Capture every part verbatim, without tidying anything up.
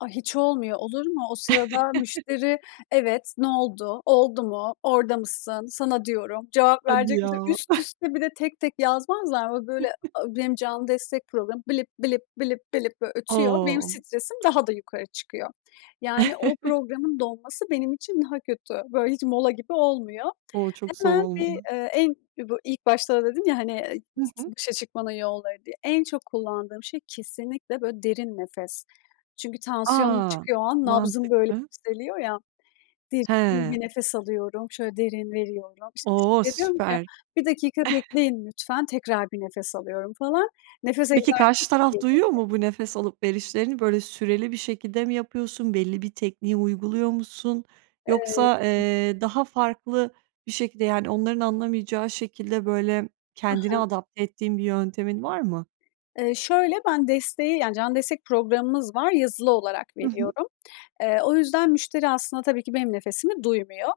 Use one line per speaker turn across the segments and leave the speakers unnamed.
A, hiç olmuyor, olur mu? O sırada müşteri, evet, "Ne oldu, oldu mu, orada mısın, sana diyorum, cevap
Hadi
verecek
ya.
misin?" üst üste bir de tek, tek yazmazlar mı? O böyle, a benim canlı destek programım blip, blip, blip, blip böyle ötüyor. Benim
O!
stresim daha da yukarı çıkıyor. Yani o programın dolması benim için daha kötü. Böyle hiç mola gibi olmuyor.
O! Çok zor
Hemen bir,
olmadı.
eee, en bu ilk başta da dedim ya, hani, eee,
Hı
s
hı.
başa çıkmanın yolları diye, en çok kullandığım şey kesinlikle böyle derin nefes. Çünkü tansiyonum
A!
çıkıyor o an, nabzım böyle
Mantıklı.
yükseliyor ya. Derin
He.
bir nefes alıyorum, şöyle derin veriyorum. İşte,
O!
müşteriye diyorum ki,
Süper.
"Bir dakika bekleyin lütfen," tekrar bir nefes alıyorum falan. Nefes
Peki, karşı
egzersizi.
taraf duyuyor
[unintelligible]
mu bu nefes alıp verişlerini? Böyle süreli bir şekilde mi yapıyorsun? Belli bir tekniği uyguluyor musun?
Eee
Yoksa, eee, daha farklı bir şekilde, yani onların anlamayacağı şekilde böyle
Hı
kendini
hı.
adapte ettiğin bir yöntemin var mı?
Eee, şöyle, ben desteği -yani canlı destek programımız var yazılı olarak
Hı hı.
veriyorum. Eee, o yüzden müşteri aslında tabii ki benim nefesimi duymuyor.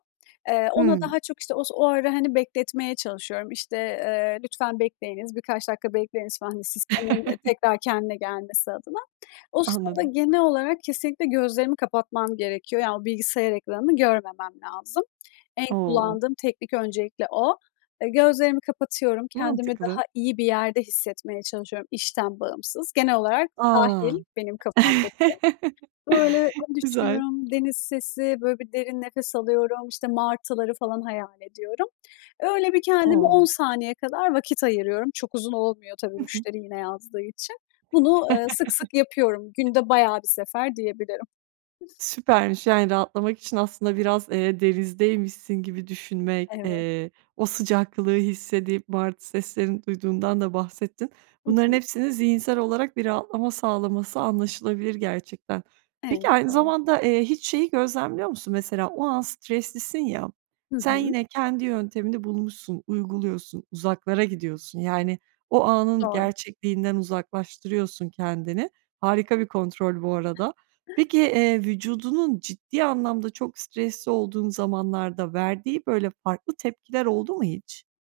Eee, ona
Hımm.
daha çok, işte, o sı o ara, hani, bekletmeye çalışıyorum. İşte, eee, "Lütfen bekleyiniz, birkaç dakika bekleyiniz," falan, hani, sistemin tekrar kendine gelmesi adına. O sırada
Anladım.
genel olarak kesinlikle gözlerimi kapatmam gerekiyor. Yani o bilgisayar ekranını görmemem lazım. En
O!
kullandığım teknik öncelikle o. Eee, gözlerimi kapatıyorum, kendimi
Mantıklı.
daha iyi bir yerde hissetmeye çalışıyorum işten bağımsız. Genel olarak sahil
A!
benim kafamdaki. Böyle
Güzel.
düşünüyorum, deniz sesi, böyle bir derin nefes alıyorum, işte, martıları falan hayal ediyorum. Öyle bir kendime on
O!
saniye kadar vakit ayırıyorum. Çok uzun olmuyor tabii
Hı hı.
müşteri yine yazdığı için. Bunu, eee, sık sık yapıyorum. Günde bayağı bir sefer diyebilirim.
Süpermiş, yani rahatlamak için aslında biraz, eee, denizdeymişsin gibi düşünmek,
Evet.
eee, o sıcaklığı hissedip martı seslerini duyduğundan da bahsettin.
Hı
Bunların
hı.
hepsini zihinsel olarak bir rahatlama sağlaması anlaşılabilir gerçekten. Peki,
Evet,
aynı
doğru.
zamanda, eee, hiç şeyi gözlemliyor musun? Mesela o an streslisin ya,
Hı
sen
hı.
yine kendi yöntemini bulmuşsun, uyguluyorsun, uzaklara gidiyorsun. Yani, o anın
Doğru.
gerçekliğinden uzaklaştırıyorsun kendini. Harika bir kontrol bu arada. Peki, eee, vücudunun ciddi anlamda çok stresli olduğun zamanlarda verdiği böyle farklı tepkiler oldu mu hiç?